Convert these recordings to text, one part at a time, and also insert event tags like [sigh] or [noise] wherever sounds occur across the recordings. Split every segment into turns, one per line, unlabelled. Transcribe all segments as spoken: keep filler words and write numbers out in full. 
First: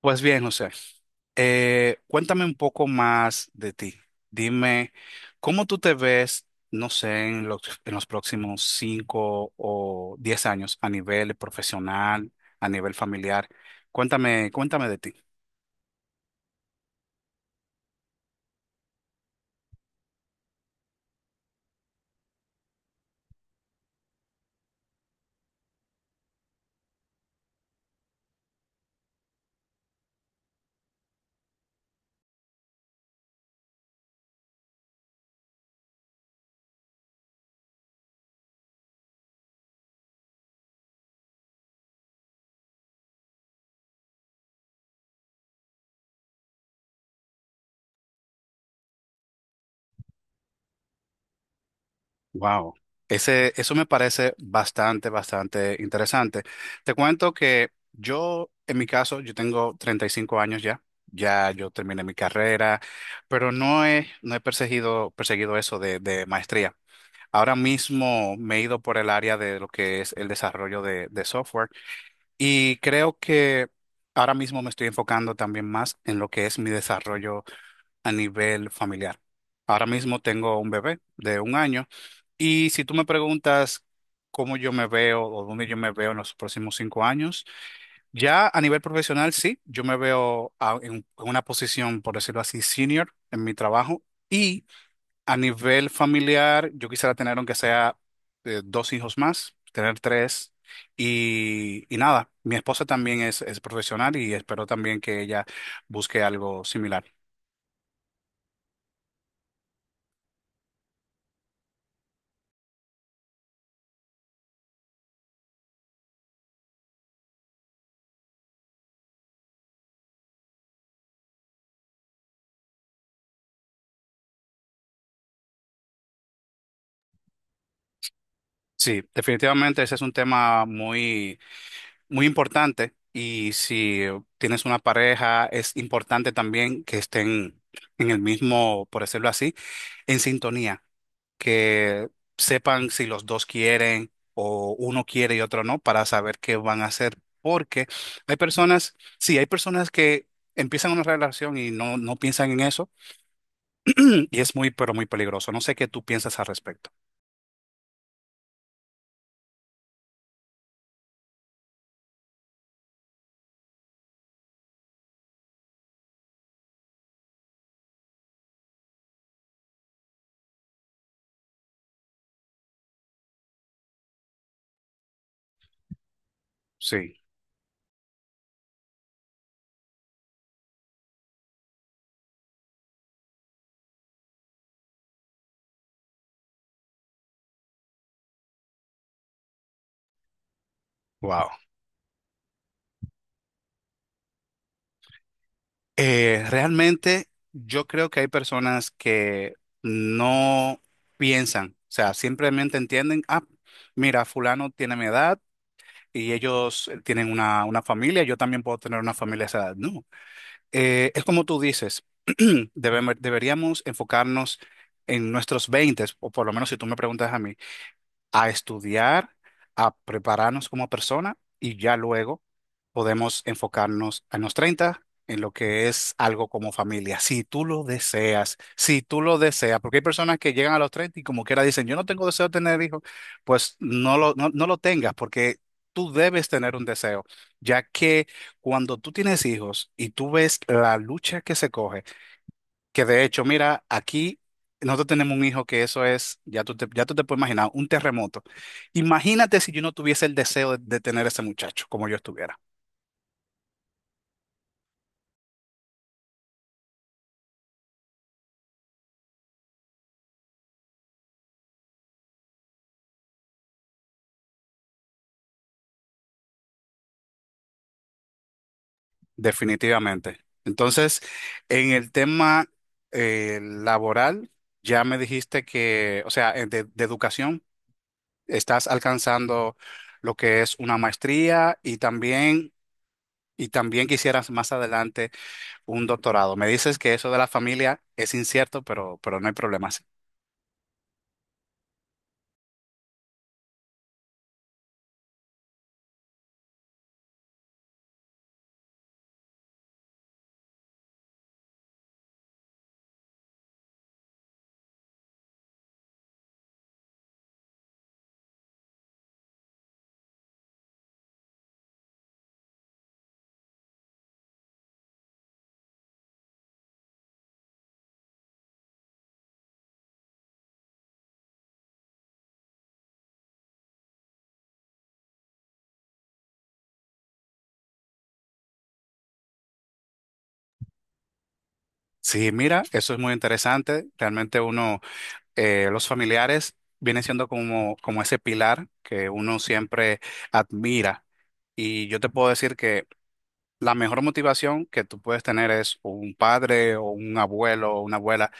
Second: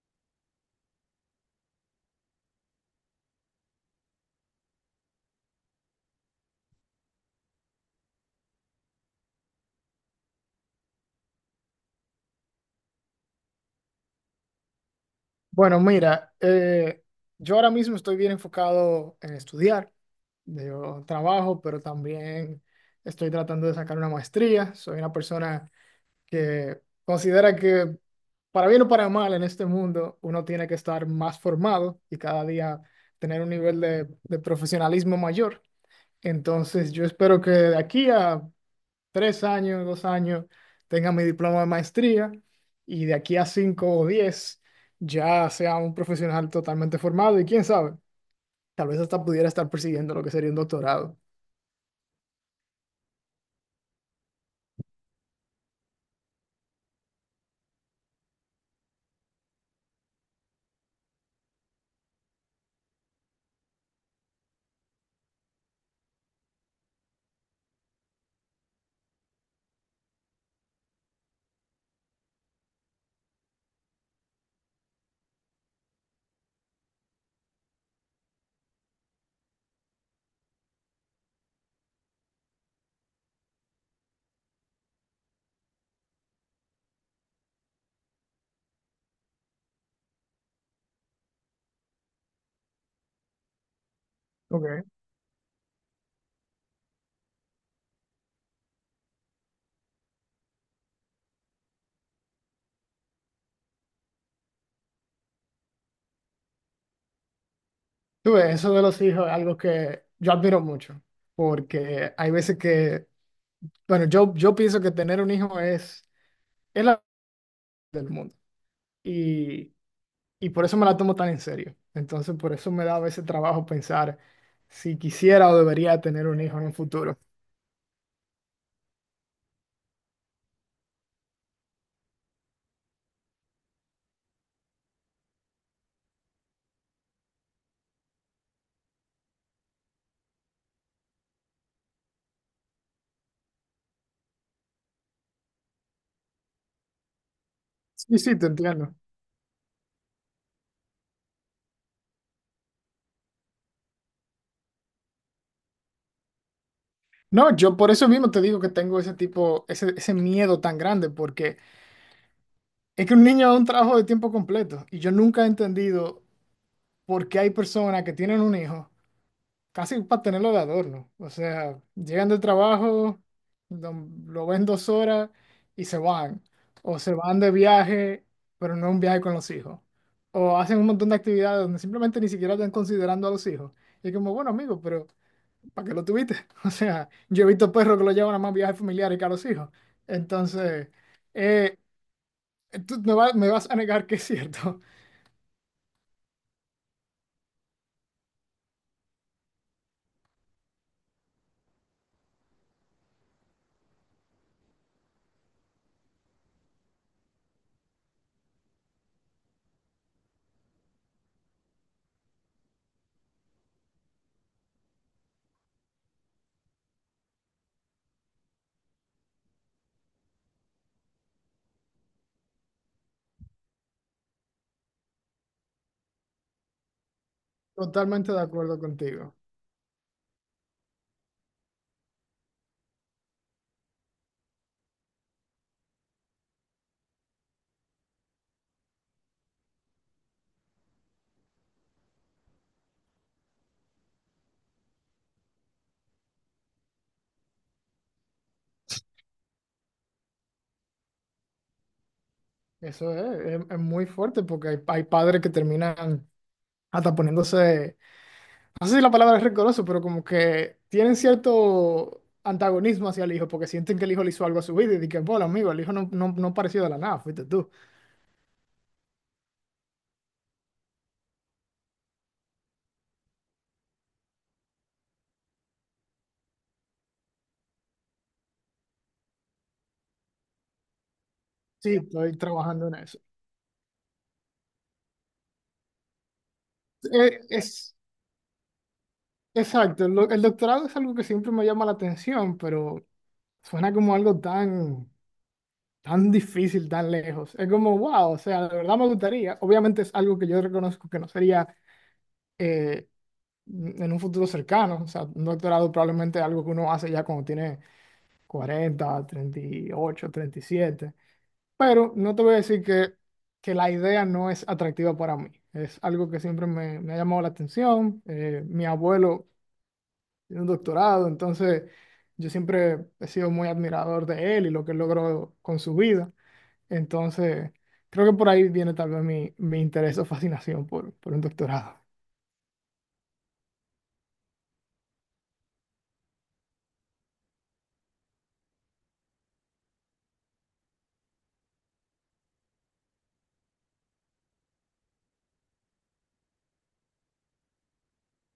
Pues bien, José, eh, cuéntame un poco más de ti. Dime, ¿cómo tú te ves, no sé, en los, en los próximos cinco o diez años a nivel profesional, a nivel familiar? Cuéntame, cuéntame de ti.
Bueno, mira, eh, yo ahora mismo estoy bien enfocado en estudiar. Yo trabajo, pero también estoy tratando de sacar una maestría. Soy una persona que considera que para bien o para mal en este mundo uno tiene que estar más formado y cada día tener un nivel de, de profesionalismo mayor. Entonces, yo espero que de aquí a tres años, dos años, tenga mi diploma de maestría y de aquí a cinco o diez ya sea un profesional totalmente formado y quién sabe, tal vez hasta pudiera estar persiguiendo lo que sería un doctorado.
Wow. Ese, eso me parece bastante, bastante interesante. Te cuento que yo, en mi caso, yo tengo treinta y cinco años ya. Ya yo terminé mi carrera, pero no he, no he perseguido, perseguido eso de, de maestría. Ahora mismo me he ido por el área de lo que es el desarrollo de, de software y creo que ahora mismo me estoy enfocando también más en lo que es mi desarrollo a nivel familiar. Ahora mismo tengo un bebé de un año y si tú me preguntas cómo yo me veo o dónde yo me veo en los próximos cinco años, ya a nivel profesional sí, yo me veo a- en en una posición, por decirlo así, senior en mi trabajo. Y
Ok.
a nivel familiar, yo quisiera tener, aunque sea eh, dos hijos más, tener tres. Y, y nada, mi esposa también es, es profesional y espero también que ella busque algo similar.
Tú ves, eso de los hijos es algo que yo admiro mucho, porque hay veces que, bueno, yo, yo pienso que tener un hijo es, es la del mundo y, y por eso me la tomo tan en serio. Entonces, por eso me da a veces trabajo pensar si quisiera o debería tener un hijo en un futuro.
Sí, definitivamente ese es un tema muy, muy importante y si tienes una pareja, es importante también que estén en el mismo, por decirlo así, en sintonía. Que sepan si los dos quieren o uno quiere y otro no para saber qué van a hacer. Porque
Sí,
hay
sí, te
personas,
entiendo.
sí, hay personas que empiezan una relación y no, no piensan en eso [clears throat] y es muy, pero muy peligroso. No sé qué tú piensas al respecto.
No, yo por eso mismo te digo que tengo ese tipo, ese, ese miedo tan grande, porque es que un niño es un trabajo de tiempo completo y yo nunca he entendido por qué hay personas que tienen un hijo casi para tenerlo de adorno. O sea, llegan del trabajo, lo, lo ven dos horas y se van. O se
Sí,
van de viaje, pero no un viaje con los hijos. O hacen un montón de actividades donde simplemente ni siquiera están considerando a los hijos. Y es como, bueno, amigo, pero ¿para qué lo tuviste? [laughs] O sea, yo he visto perros que lo llevan a más viajes familiares que a los hijos. Entonces,
wow.
eh, tú me vas, me vas a negar que es cierto.
Eh, realmente yo creo que hay personas que no piensan, o sea, simplemente entienden, ah, mira, fulano tiene mi edad y ellos eh, tienen una, una familia, yo también puedo tener una familia a esa edad. No. Eh, es como tú dices, [clears throat] debem- deberíamos enfocarnos en nuestros veinte, o por lo menos si tú me preguntas a mí, a estudiar, a prepararnos como persona y ya luego podemos enfocarnos a los treinta en lo que es algo como familia, si tú
[laughs]
lo
Totalmente de
deseas,
acuerdo
si tú lo
contigo.
deseas, porque hay personas que llegan a los treinta y como quiera dicen, yo no tengo deseo de tener hijos, pues no lo, no, no lo tengas porque tú debes tener un deseo, ya que cuando tú tienes hijos y tú ves la lucha que se coge, que de hecho, mira, aquí nosotros tenemos un hijo que eso es, ya tú te, ya tú te puedes imaginar, un terremoto. Imagínate si yo no tuviese el deseo de, de tener ese muchacho como yo estuviera.
Eso es, es, es muy fuerte porque hay, hay padres que terminan hasta poniéndose, no sé si la palabra es rencoroso, pero como que tienen cierto antagonismo hacia el hijo porque sienten que el hijo le hizo algo a su vida y dicen, bueno, amigo, el hijo no, no, no pareció de la nada, fuiste tú.
Definitivamente. Entonces, en el tema eh, laboral, ya me dijiste que, o sea, eh, de, de educación. Estás alcanzando lo que es una maestría y
Sí, estoy
también,
trabajando en eso.
y también quisieras más adelante un doctorado. Me dices que eso de
Eh,
la
Es,
familia es incierto, pero, pero no hay problemas. Sí,
Exacto, el, do- el doctorado es algo que siempre me llama la atención, pero suena como algo tan, tan difícil, tan lejos. Es como, wow, o sea, de verdad me gustaría. Obviamente es algo que yo reconozco que no sería eh, en un futuro cercano. O sea, un doctorado probablemente es algo que uno hace ya cuando tiene cuarenta, treinta y ocho, treinta y siete. Pero no te voy a decir que, que la idea no es atractiva para mí. Es algo que siempre me, me ha llamado la atención. Eh, mi abuelo tiene un doctorado, entonces yo siempre he sido muy admirador de él y lo que él logró con su vida. Entonces, creo que por ahí viene tal vez mi, mi interés o fascinación por, por un doctorado.
sí, mira, eso es muy interesante. Realmente uno, eh, los familiares vienen siendo como, como ese pilar que uno siempre admira. Y yo te puedo decir que la mejor motivación que tú puedes tener es un padre o un abuelo o una abuela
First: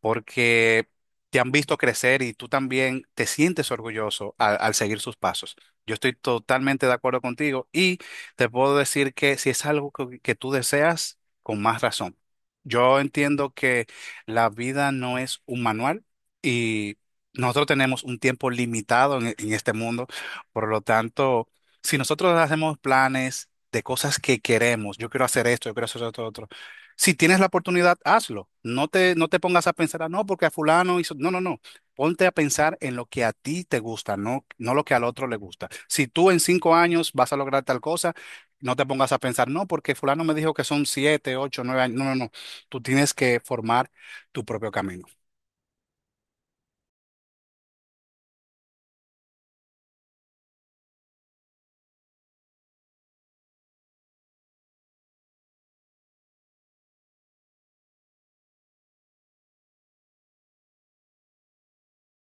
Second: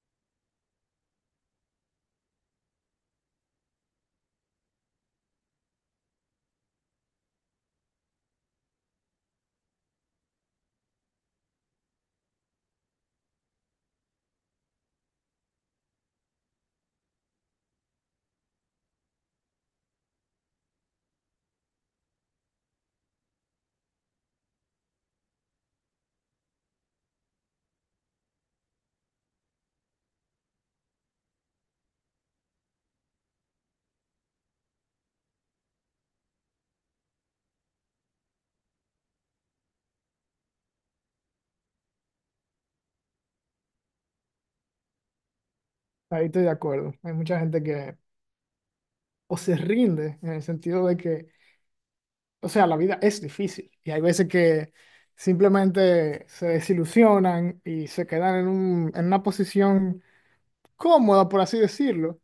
porque te han visto crecer y tú también te sientes orgulloso al, al seguir sus pasos. Yo estoy totalmente de acuerdo contigo y te puedo decir que si es algo que, que tú deseas, con más razón. Yo entiendo que la vida no es un manual y nosotros tenemos un tiempo limitado en, en este mundo, por lo tanto, si nosotros hacemos planes de cosas que queremos, yo quiero hacer esto, yo quiero hacer esto otro si tienes la oportunidad, hazlo. No te, no te pongas a pensar, "Ah, no, porque a fulano hizo. No, no, no. Ponte a pensar en lo que a ti te gusta, no, no lo que al otro le gusta. Si tú en cinco años vas a lograr tal cosa, no te pongas a pensar, no, porque fulano me dijo que son siete, ocho, nueve años. No, no, no. Tú tienes que formar tu propio camino.
Ahí estoy de acuerdo. Hay mucha gente que o se rinde en el sentido de que, o sea, la vida es difícil y hay veces que simplemente se desilusionan y se quedan en un, en una posición cómoda, por así decirlo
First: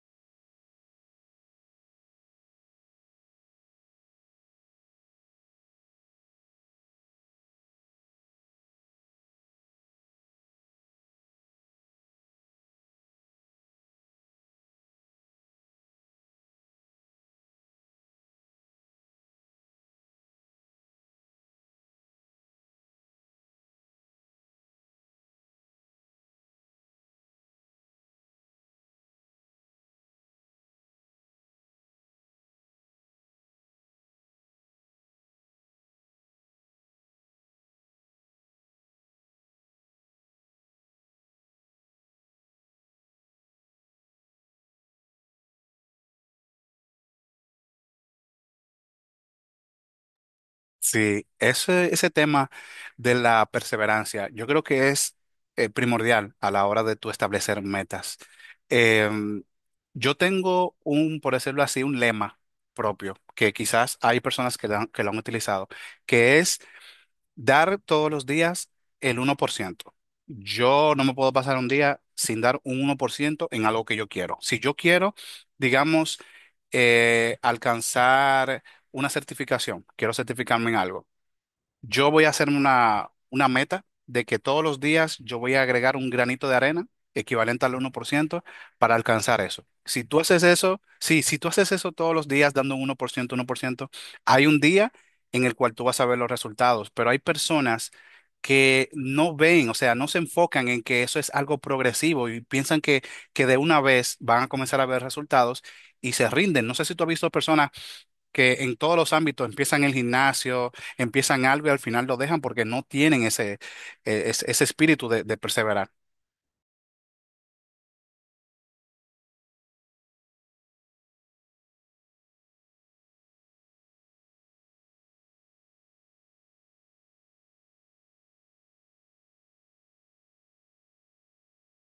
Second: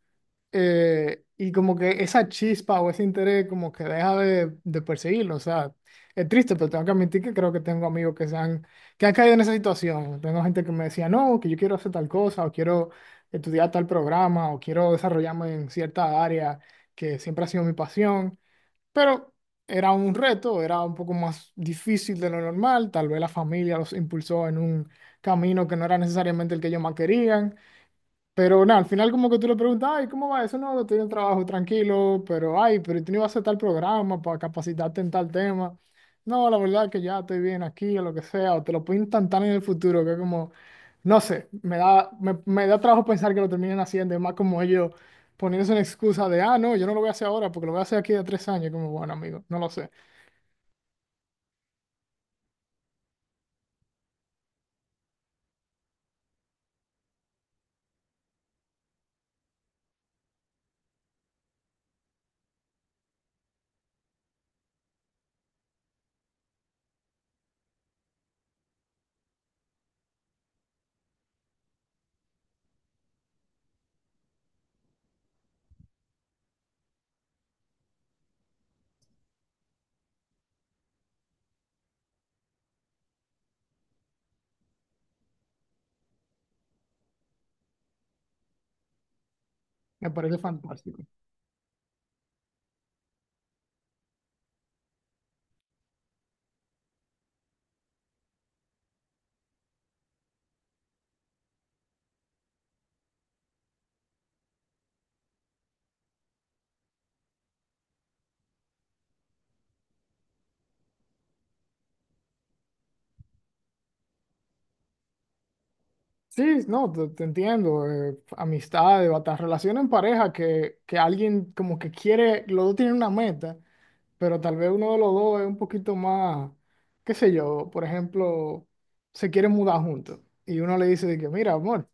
eh, y como que esa chispa o ese interés como que deja de, de perseguirlo. O sea, es triste, pero tengo que admitir que creo que tengo amigos que se han, que han caído en esa situación. Tengo gente que me decía, no, que yo quiero hacer tal cosa, o quiero estudiar tal programa, o quiero desarrollarme en cierta área que siempre ha sido mi pasión. Pero era un reto, era un poco más difícil de lo normal. Tal vez la familia los impulsó en un camino que no era necesariamente el que ellos más querían. Pero nada, al final como que tú le preguntas, ay, ¿cómo va eso? No, estoy en el trabajo tranquilo, pero ay, pero tú no ibas a hacer tal programa para capacitarte en tal tema. No, la verdad que ya estoy bien aquí o lo que sea, o te lo pintan tan en el futuro que es como, no sé, me da, me, me da trabajo pensar que lo terminen haciendo, es más como ellos poniéndose una excusa de, ah, no, yo no lo voy a hacer ahora porque lo voy a hacer aquí de tres años, como, bueno, amigo, no lo sé,
Sí, ese, ese tema de la perseverancia, yo creo que es eh, primordial a la hora de tú establecer metas. Em, yo tengo un, por decirlo así, un lema propio, que quizás hay personas que, lo han- que lo han utilizado, que es dar todos los días el uno por ciento. Yo no me puedo pasar un día sin dar un uno por ciento en algo que yo quiero. Si yo quiero, digamos, eh, alcanzar una certificación, quiero certificarme en algo. Yo voy a hacerme una, una meta de que todos los días yo voy a agregar un granito de arena equivalente al uno por ciento para alcanzar eso. Si
me
tú
parece
haces eso,
fantástico.
sí, si tú haces eso todos los días dando un uno por ciento, uno por ciento, hay un día en el cual tú vas a ver los resultados, pero hay personas que no ven, o sea, no se enfocan en que eso es algo progresivo y piensan que, que de una vez van a comenzar a ver resultados y se rinden. No sé si tú has visto personas que en todos los ámbitos empiezan el gimnasio, empiezan algo y al final lo dejan porque no tienen ese, eh, ese, ese espíritu de, de perseverar.
Sí, no, te, te entiendo. eh, amistades, hasta relaciones en pareja que, que alguien como que quiere, los dos tienen una meta, pero tal vez uno de los dos es un poquito más, qué sé yo, por ejemplo, se quieren mudar juntos y uno le dice de que, mira, amor,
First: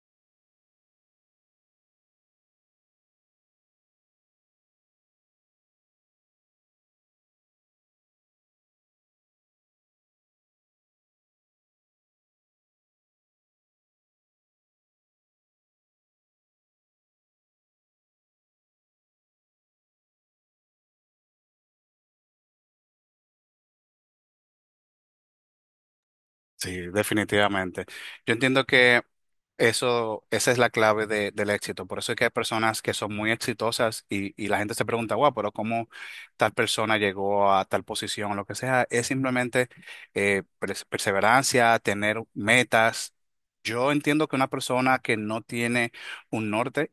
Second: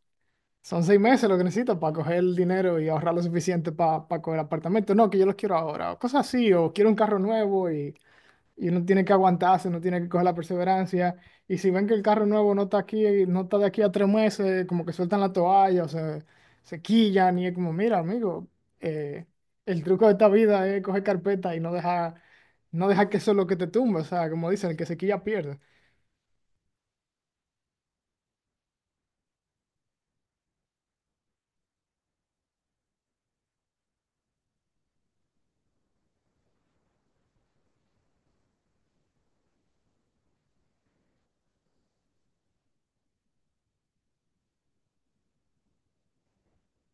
son seis meses lo que necesito para coger el dinero y ahorrar lo suficiente para coger apartamento. No, que yo los quiero ahora, o cosas así, o quiero un carro nuevo y uno tiene que aguantarse, uno tiene que coger la perseverancia. Y si ven que el carro nuevo no está aquí, no está de aquí a tres meses, como que sueltan la toalla, o se, se quillan y es como, mira, amigo, eh, el truco de esta vida es coger carpeta y no dejar, no dejar que eso es lo que te tumba. O sea, como dicen, el que se quilla pierde.
Sí, definitivamente. Yo entiendo que eso, esa es la clave de- del éxito. Por eso es que hay personas que son muy exitosas y, y la gente se pregunta, wow, pero ¿cómo tal persona llegó a tal posición o lo que sea? Es simplemente eh, pers- perseverancia, tener metas. Yo entiendo que una persona que no tiene un norte.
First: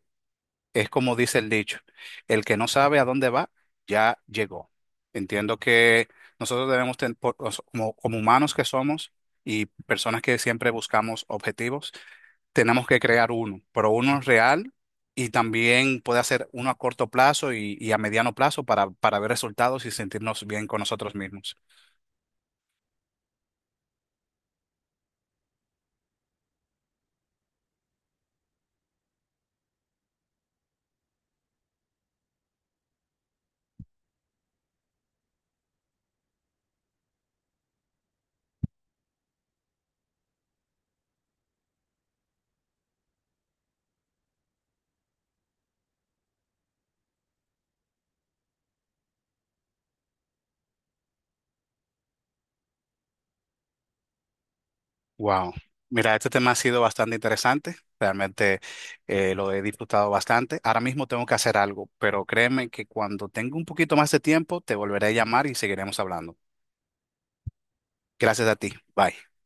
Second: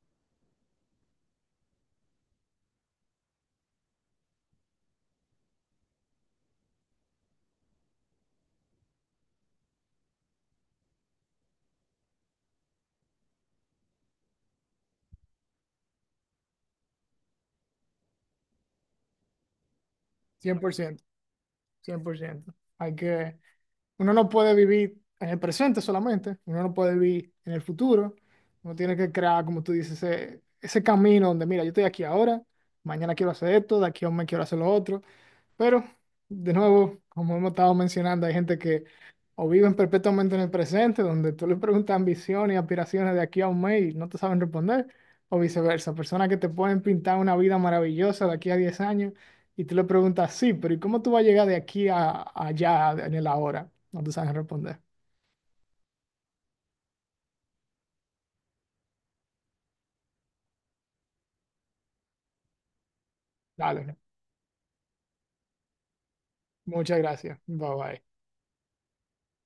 Es como dice el dicho, el que no sabe a dónde va, ya llegó. Entiendo que nosotros debemos, ten- por- os- como, como humanos que somos y personas que siempre buscamos objetivos, tenemos que crear uno, pero uno real y también puede hacer uno a corto plazo y, y a mediano plazo para, para ver resultados y sentirnos
cien
bien
por
con
ciento
nosotros mismos.
Cien por ciento. Hay que, Uno no puede vivir en el presente solamente, uno no puede vivir en el futuro, uno tiene que crear, como tú dices, ese, ese camino donde, mira, yo estoy aquí ahora, mañana quiero hacer esto, de aquí a un mes quiero hacer lo otro, pero de nuevo, como hemos estado mencionando, hay gente que o viven perpetuamente en el presente, donde tú le preguntas ambiciones y aspiraciones de aquí a un mes y no te saben responder, o viceversa, personas que te pueden pintar una vida maravillosa de aquí a diez años y tú le preguntas, sí, pero ¿y cómo tú vas a llegar de aquí a, a allá en el ahora? No te saben responder.
Wow. Mira, este tema ha sido bastante interesante. Realmente eh, lo he disfrutado bastante. Ahora mismo tengo que hacer algo, pero créeme que cuando tenga un poquito
Dale,
más de tiempo, te volveré a llamar y seguiremos hablando.
muchas gracias. Bye bye.
Gracias a ti. Bye.